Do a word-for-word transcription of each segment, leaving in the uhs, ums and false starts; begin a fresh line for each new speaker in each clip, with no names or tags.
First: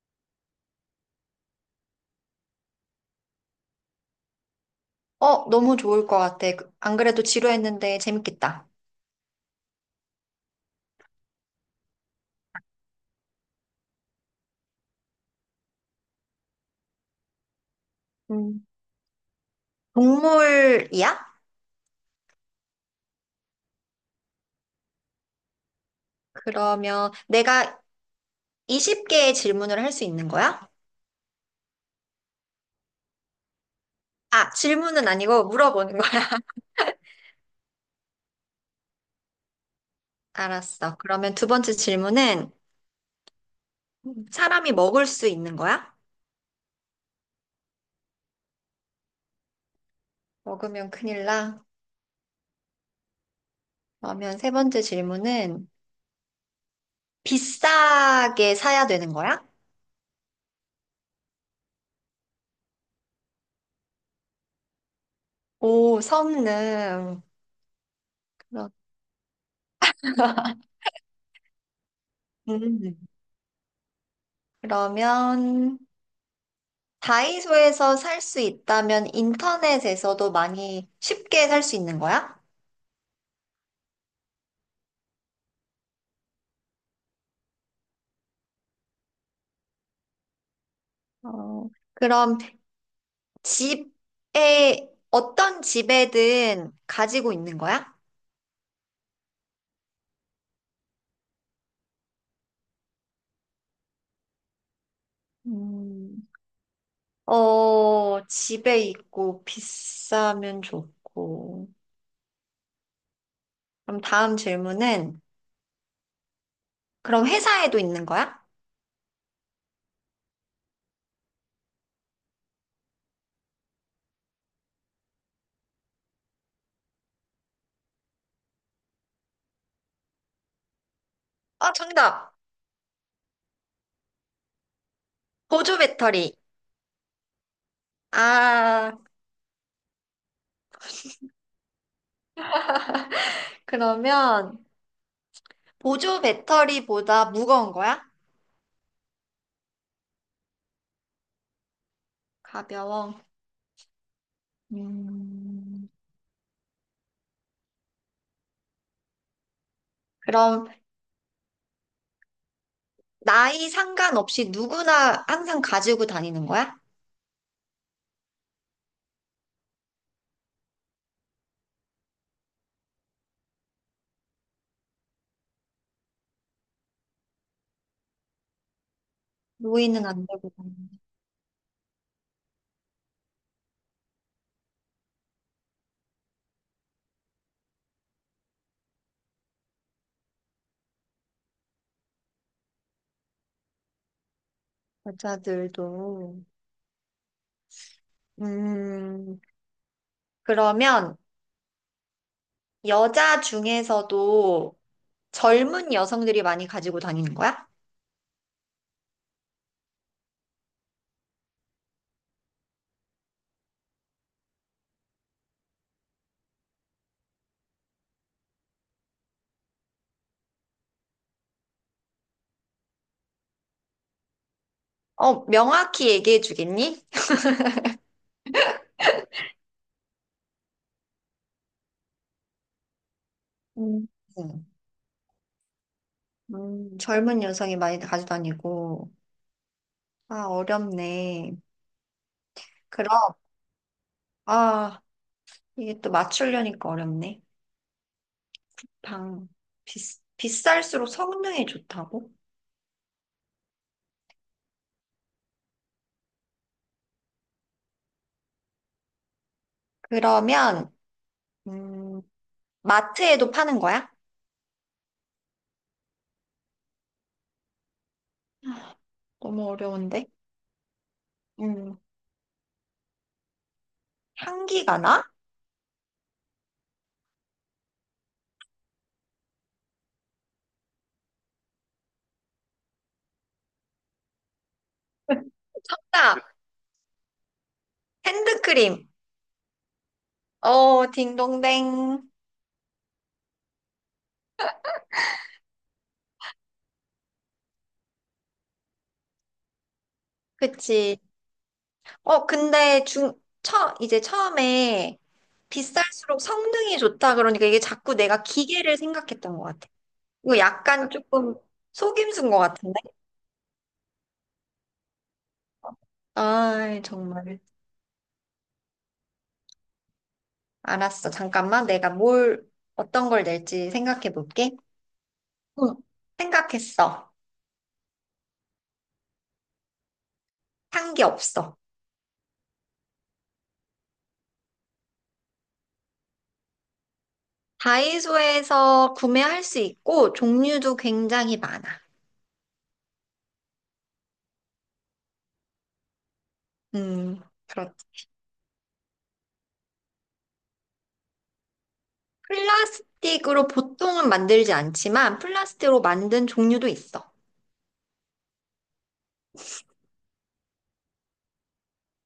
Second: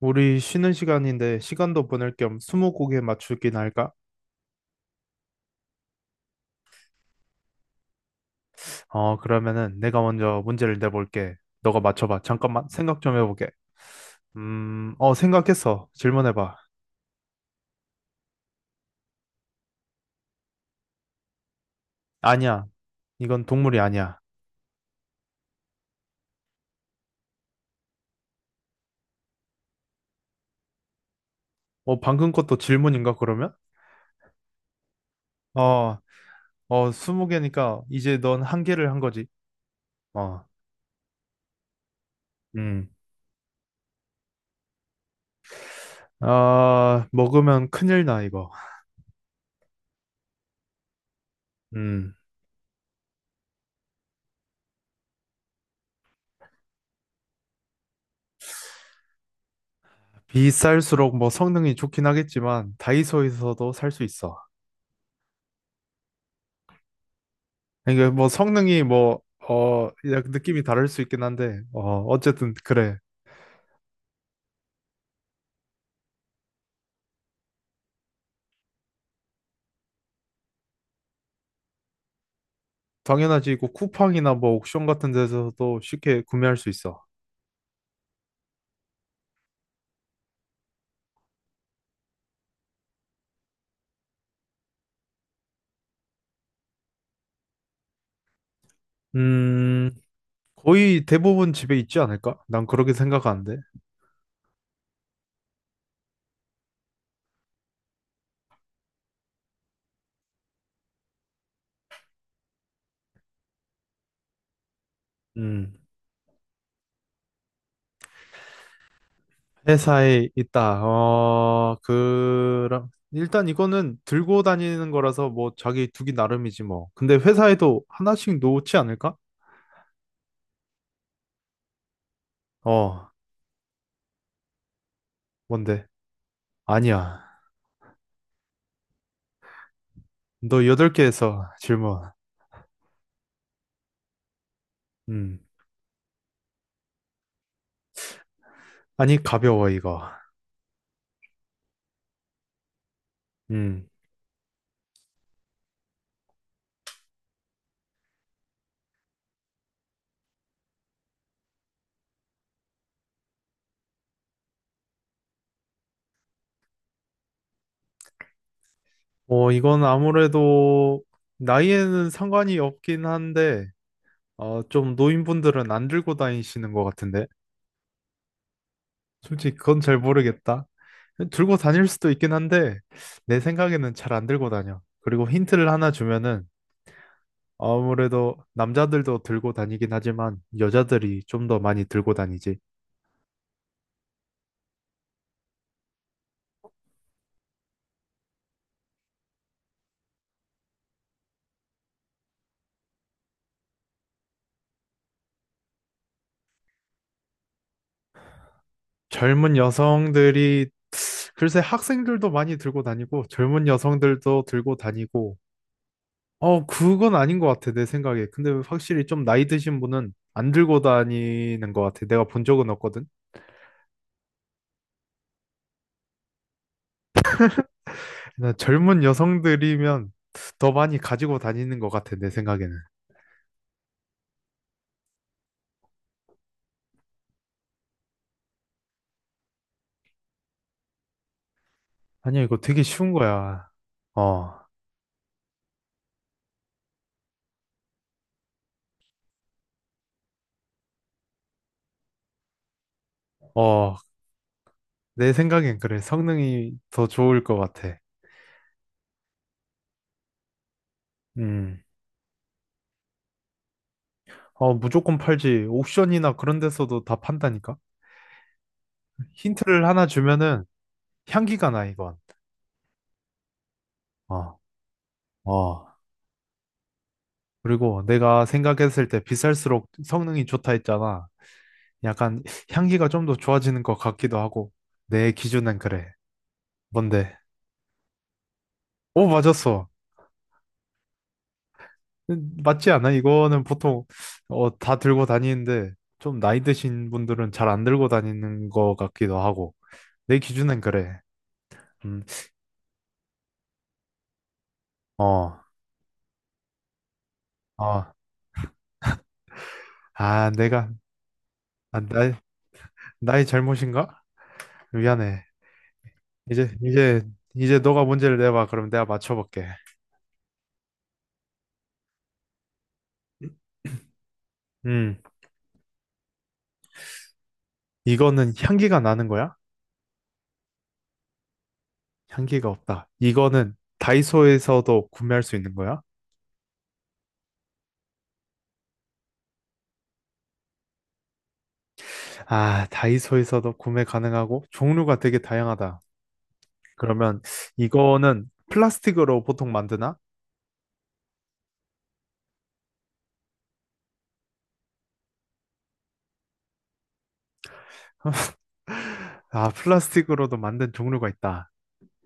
우리 쉬는 시간인데 시간도 보낼 겸 스무고개 맞추기 날까?
어, 너무 좋을 것 같아. 그- 안 그래도 지루했는데 재밌겠다.
어, 그러면은 내가 먼저 문제를 내볼게. 너가 맞춰봐. 잠깐만 생각 좀 해보게. 음, 어, 생각했어. 질문해봐.
음. 동물이야?
아니야. 이건 동물이 아니야.
그러면 내가 이십 개의 질문을 할 수 있는 거야?
어, 방금 것도 질문인가 그러면?
아, 질문은 아니고 물어보는
어,
거야.
어, 스무 개니까 이제 넌 한 개를 한 거지. 어,
알았어. 그러면 두 번째 질문은
음.
사람이 먹을 수 있는 거야?
아, 먹으면 큰일 나, 이거.
먹으면 큰일 나.
음.
그러면 세 번째 질문은 비싸게 사야 되는 거야?
비쌀수록 뭐 성능이 좋긴 하겠지만 다이소에서도 살 수 있어.
오, 성능.
이게 뭐
그렇-
성능이 뭐, 어, 약 느낌이 다를 수 있긴 한데, 어, 어쨌든
음.
그래.
그러면 다이소에서 살 수 있다면 인터넷에서도 많이 쉽게 살 수 있는 거야?
당연하지. 이거 쿠팡이나 뭐 옥션 같은 데서도 쉽게 구매할 수 있어.
어, 그럼 집에, 어떤 집에든 가지고 있는 거야?
음, 거의 대부분 집에 있지 않을까? 난 그렇게 생각하는데.
음, 어, 집에 있고 비싸면 좋고. 그럼 다음 질문은,
음,
그럼 회사에도 있는 거야?
회사에 있다. 어, 그랑, 일단 이거는 들고 다니는 거라서 뭐 자기 두기 나름이지 뭐. 근데 회사에도 하나씩 놓지 않을까?
아, 정답!
어,
보조
뭔데?
배터리.
아니야.
아,
너 여덟 개에서 질문.
그러면
음.
보조 배터리보다 무거운 거야?
아니, 가벼워, 이거.
가벼워.
음.
음, 그럼 나이 상관없이 누구나 항상 가지고 다니는 거야?
어, 이건 아무래도 나이에는 상관이 없긴 한데, 어, 좀 노인분들은 안 들고 다니시는 것 같은데. 솔직히 그건 잘
노인은 안 되고
모르겠다. 들고 다닐 수도 있긴 한데, 내 생각에는 잘 안 들고 다녀. 그리고 힌트를 하나 주면은, 아무래도 남자들도 들고 다니긴 하지만, 여자들이 좀 더 많이 들고 다니지.
여자들도. 음, 그러면 여자 중에서도 젊은 여성들이 많이 가지고 다니는 거야?
젊은 여성들이, 글쎄 학생들도 많이 들고 다니고, 젊은 여성들도 들고 다니고, 어, 그건 아닌 것 같아, 내 생각에. 근데 확실히 좀 나이 드신 분은 안 들고 다니는 것 같아. 내가 본 적은 없거든.
어, 명확히 얘기해 주겠니?
나 젊은 여성들이면 더 많이 가지고 다니는 것 같아, 내 생각에는.
음, 음, 젊은 여성이 많이 가지고 다니고. 아, 어렵네.
아니야, 이거 되게 쉬운
그럼,
거야. 어,
아, 이게 또 맞추려니까 어렵네. 방, 비, 비쌀수록 성능이 좋다고?
어, 내 생각엔 그래. 성능이 더 좋을 것 같아.
그러면,
음,
음, 마트에도 파는 거야?
어, 무조건 팔지. 옥션이나 그런 데서도 다 판다니까?
너무
힌트를 하나
어려운데.
주면은 향기가 나,
음,
이건. 어,
향기가 나?
어. 그리고 내가 생각했을 때 비쌀수록 성능이 좋다 했잖아. 약간 향기가 좀 더 좋아지는 것 같기도 하고 내 기준엔 그래.
정답!
뭔데?
핸드크림.
오, 맞았어.
어, 딩동댕.
음, 맞지 않아? 이거는 보통 어, 다 들고 다니는데 좀 나이 드신 분들은 잘 안 들고 다니는 것 같기도 하고 내 기준엔
그치.
그래. 음,
어, 근데 중, 처, 이제 처음에
어,
비쌀수록 성능이 좋다 그러니까 이게
어,
자꾸 내가 기계를 생각했던 것 같아.
아,
이거
내가
약간 조금
아, 나
속임수인 것 같은데?
나의 잘못인가? 미안해. 이제
아,
이제
정말.
이제 너가 문제를 내봐. 그럼 내가 맞춰볼게.
알았어. 잠깐만. 내가 뭘, 어떤 걸 낼지 생각해 볼게.
음,
응. 생각했어.
이거는 향기가 나는 거야?
향기 없어.
향기가 없다. 이거는 다이소에서도 구매할 수 있는 거야?
다이소에서 구매할 수 있고 종류도 굉장히 많아.
아, 다이소에서도 구매 가능하고 종류가 되게 다양하다.
음,
그러면
그렇,
이거는 플라스틱으로 보통 만드나?
플라스틱으로 보통은 만들지 않지만 플라스틱으로 만든 종류도 있어.
아, 플라스틱으로도 만든 종류가 있다.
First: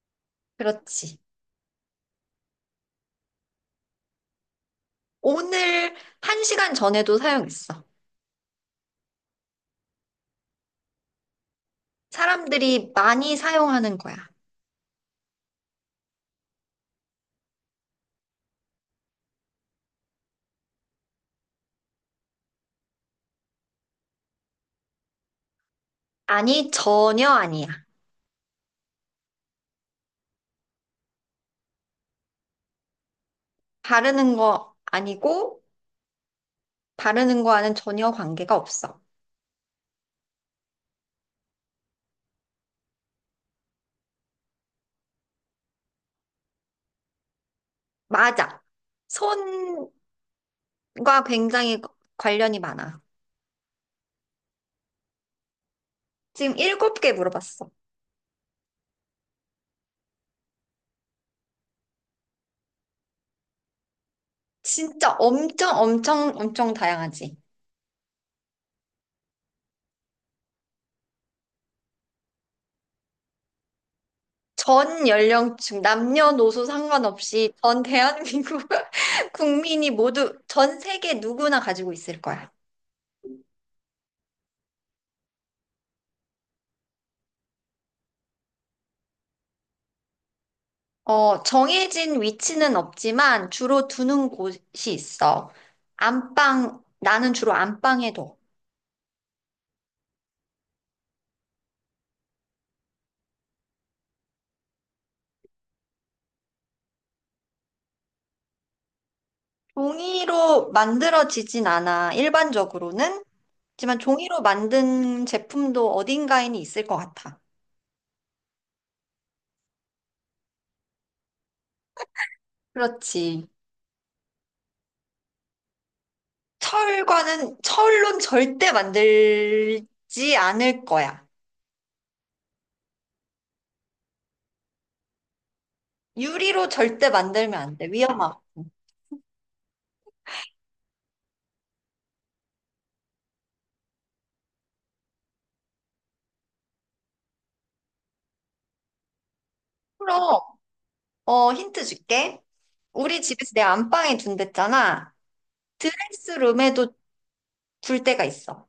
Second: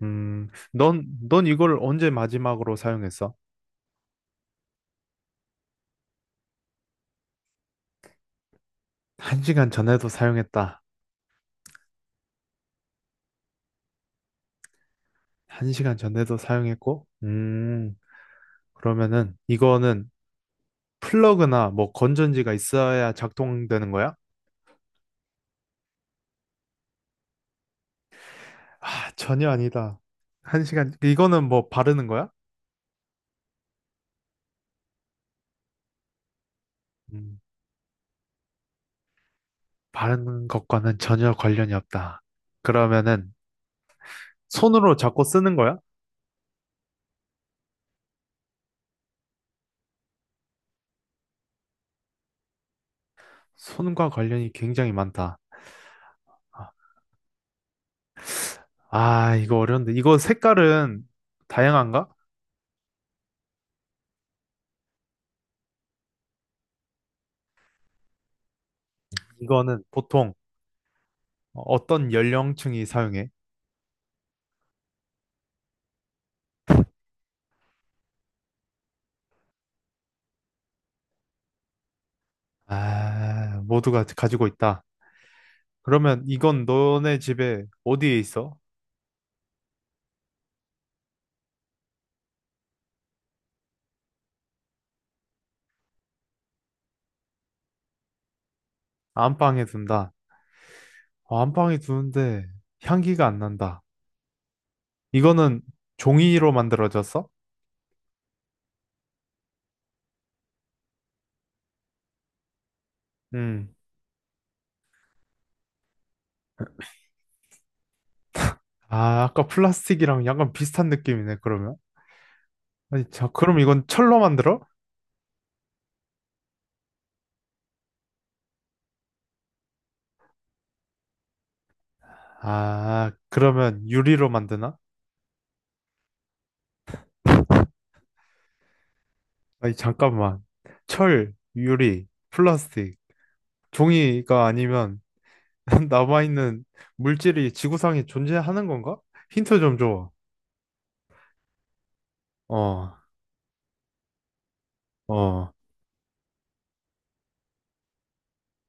음, 넌,
그렇지.
넌 이걸 언제 마지막으로 사용했어?
오늘 한 시간 전에도 사용했어.
한 시간 전에도 사용했다.
사람들이 많이 사용하는 거야.
한 시간 전에도 사용했고, 음, 그러면은 이거는 플러그나 뭐 건전지가 있어야 작동되는 거야?
아니, 전혀 아니야.
아, 전혀 아니다. 한 시간, 이거는 뭐 바르는 거야?
바르는 거 아니고
음,
바르는 거와는 전혀 관계가 없어.
바르는 것과는 전혀 관련이 없다. 그러면은 손으로 잡고 쓰는 거야?
맞아. 손과 굉장히 관련이 많아.
손과 관련이 굉장히 많다.
지금
아,
일곱 개 물어봤어.
아, 이거 어려운데. 이거 색깔은 다양한가?
진짜 엄청 엄청 엄청 다양하지.
이거는 보통 어떤 연령층이 사용해?
전 연령층, 남녀노소 상관없이 전 대한민국 국민이 모두 전 세계 누구나 가지고 있을 거야.
아, 모두가 가지고 있다. 그러면 이건 너네 집에 어디에 있어?
어, 정해진 위치는 없지만 주로 두는 곳이 있어. 안방, 나는 주로 안방에 둬.
안방에 둔다. 어, 안방에 두는데 향기가 안 난다. 이거는 종이로 만들어졌어?
종이로 만들어지진 않아, 일반적으로는.
음.
하지만 종이로 만든 제품도 어딘가에는 있을 것 같아.
아, 아까 플라스틱이랑 약간 비슷한 느낌이네, 그러면. 아니, 자,
그렇지.
그럼 이건 철로 만들어?
철과는 철론 절대 만들지 않을 거야.
아, 그러면 유리로 만드나?
유리로 절대 만들면 안 돼. 위험하고.
아니, 잠깐만. 철, 유리, 플라스틱, 종이가 아니면 남아있는 물질이 지구상에 존재하는 건가? 힌트 좀 줘.
그럼, 어, 힌트 줄게.
어,
우리 집에서 내 안방에 둔댔잖아.
어.
드레스룸에도 둘 때가 있어.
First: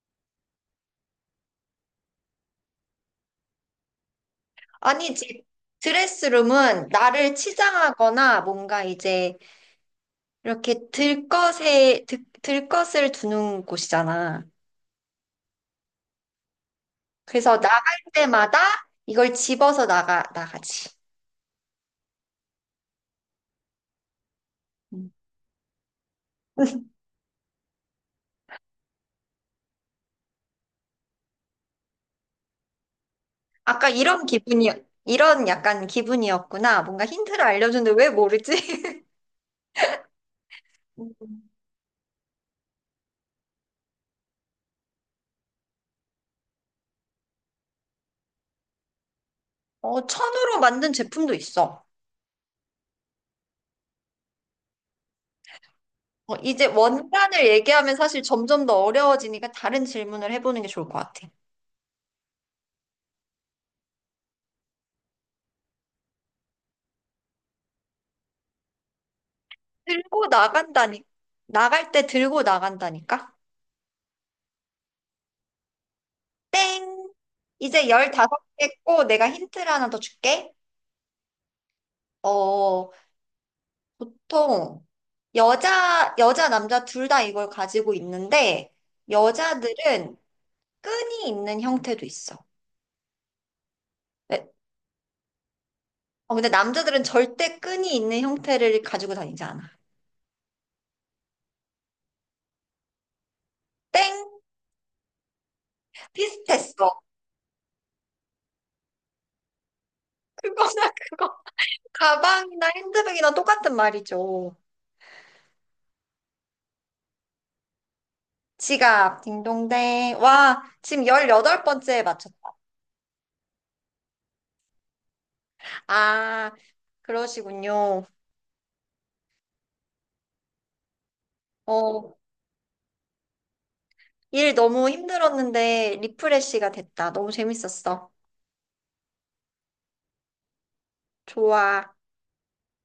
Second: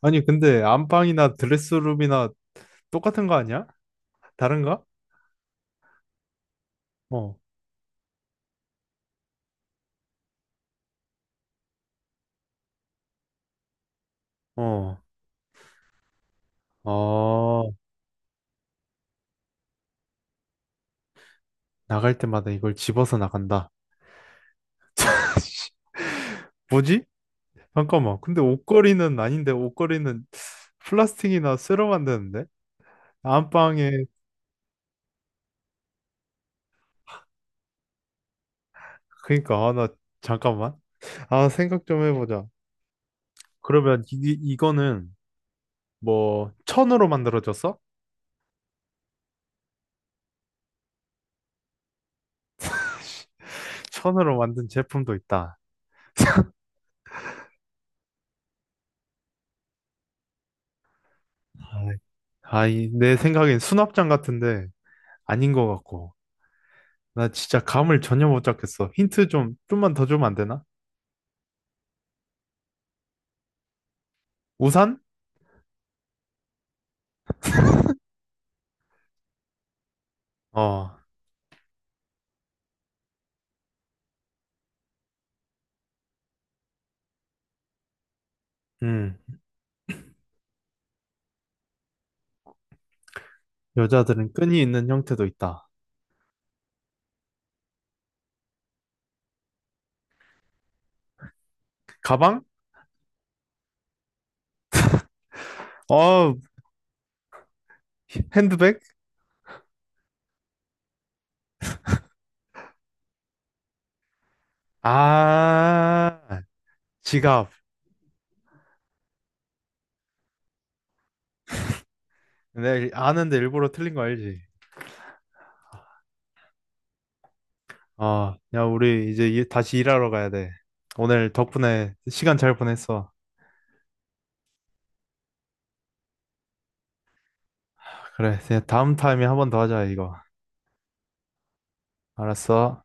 아니, 근데 안방이나 드레스룸이나 똑같은 거 아니야? 다른가?
아니지. 드레스룸은 나를
어,
치장하거나 뭔가 이제 이렇게 들 것에, 들, 들 것을 두는 곳이잖아.
어,
그래서
어.
나갈 때마다 이걸 집어서 나가, 나가지.
나갈 때마다 이걸 집어서 나간다.
음.
뭐지? 잠깐만. 근데 옷걸이는 아닌데 옷걸이는 플라스틱이나 쇠로 만드는데?
아까
안방에
이런 기분이, 이런 약간 기분이었구나. 뭔가 힌트를 알려줬는데 왜 모르지?
그러니까 아, 나 잠깐만. 아,
음.
생각 좀 해보자. 그러면 이, 이거는 뭐 천으로 만들어졌어?
어, 천으로 만든 제품도 있어.
천으로 만든 제품도 있다.
어, 이제 원단을 얘기하면 사실 점점 더 어려워지니까 다른 질문을 해보는 게 좋을 것 같아.
아, 이, 내 생각엔 수납장 같은데 아닌 것 같고. 나 진짜 감을 전혀 못 잡겠어. 힌트 좀 좀만 더 주면
들고
안 되나?
나간다니, 나갈 때 들고 나간다니까?
우산?
땡! 이제 열다섯 개 했고, 내가 힌트를 하나 더 줄게.
어,
어, 보통, 여자, 여자, 남자 둘 다 이걸 가지고 있는데,
음.
여자들은 끈이 있는 형태도 있어.
여자들은
네.
끈이 있는 형태도 있다.
어, 근데 남자들은 절대 끈이 있는 형태를 가지고 다니지 않아.
가방?
땡!
어,
비슷했어.
핸드백?
그거나 그거. 가방이나 핸드백이나 똑같은 말이죠.
아, 지갑.
지갑, 딩동댕. 와, 지금 열여덟 번째에 맞췄다.
내가 아는데 일부러 틀린 거 알지?
아, 그러시군요.
아, 야, 우리 이제 일- 다시 일하러 가야 돼. 오늘 덕분에
어,
시간 잘 보냈어.
일 너무 힘들었는데 리프레쉬가 됐다. 너무 재밌었어.
그래, 이제 다음 타임에 한 번 더 하자, 이거.
좋아.
알았어.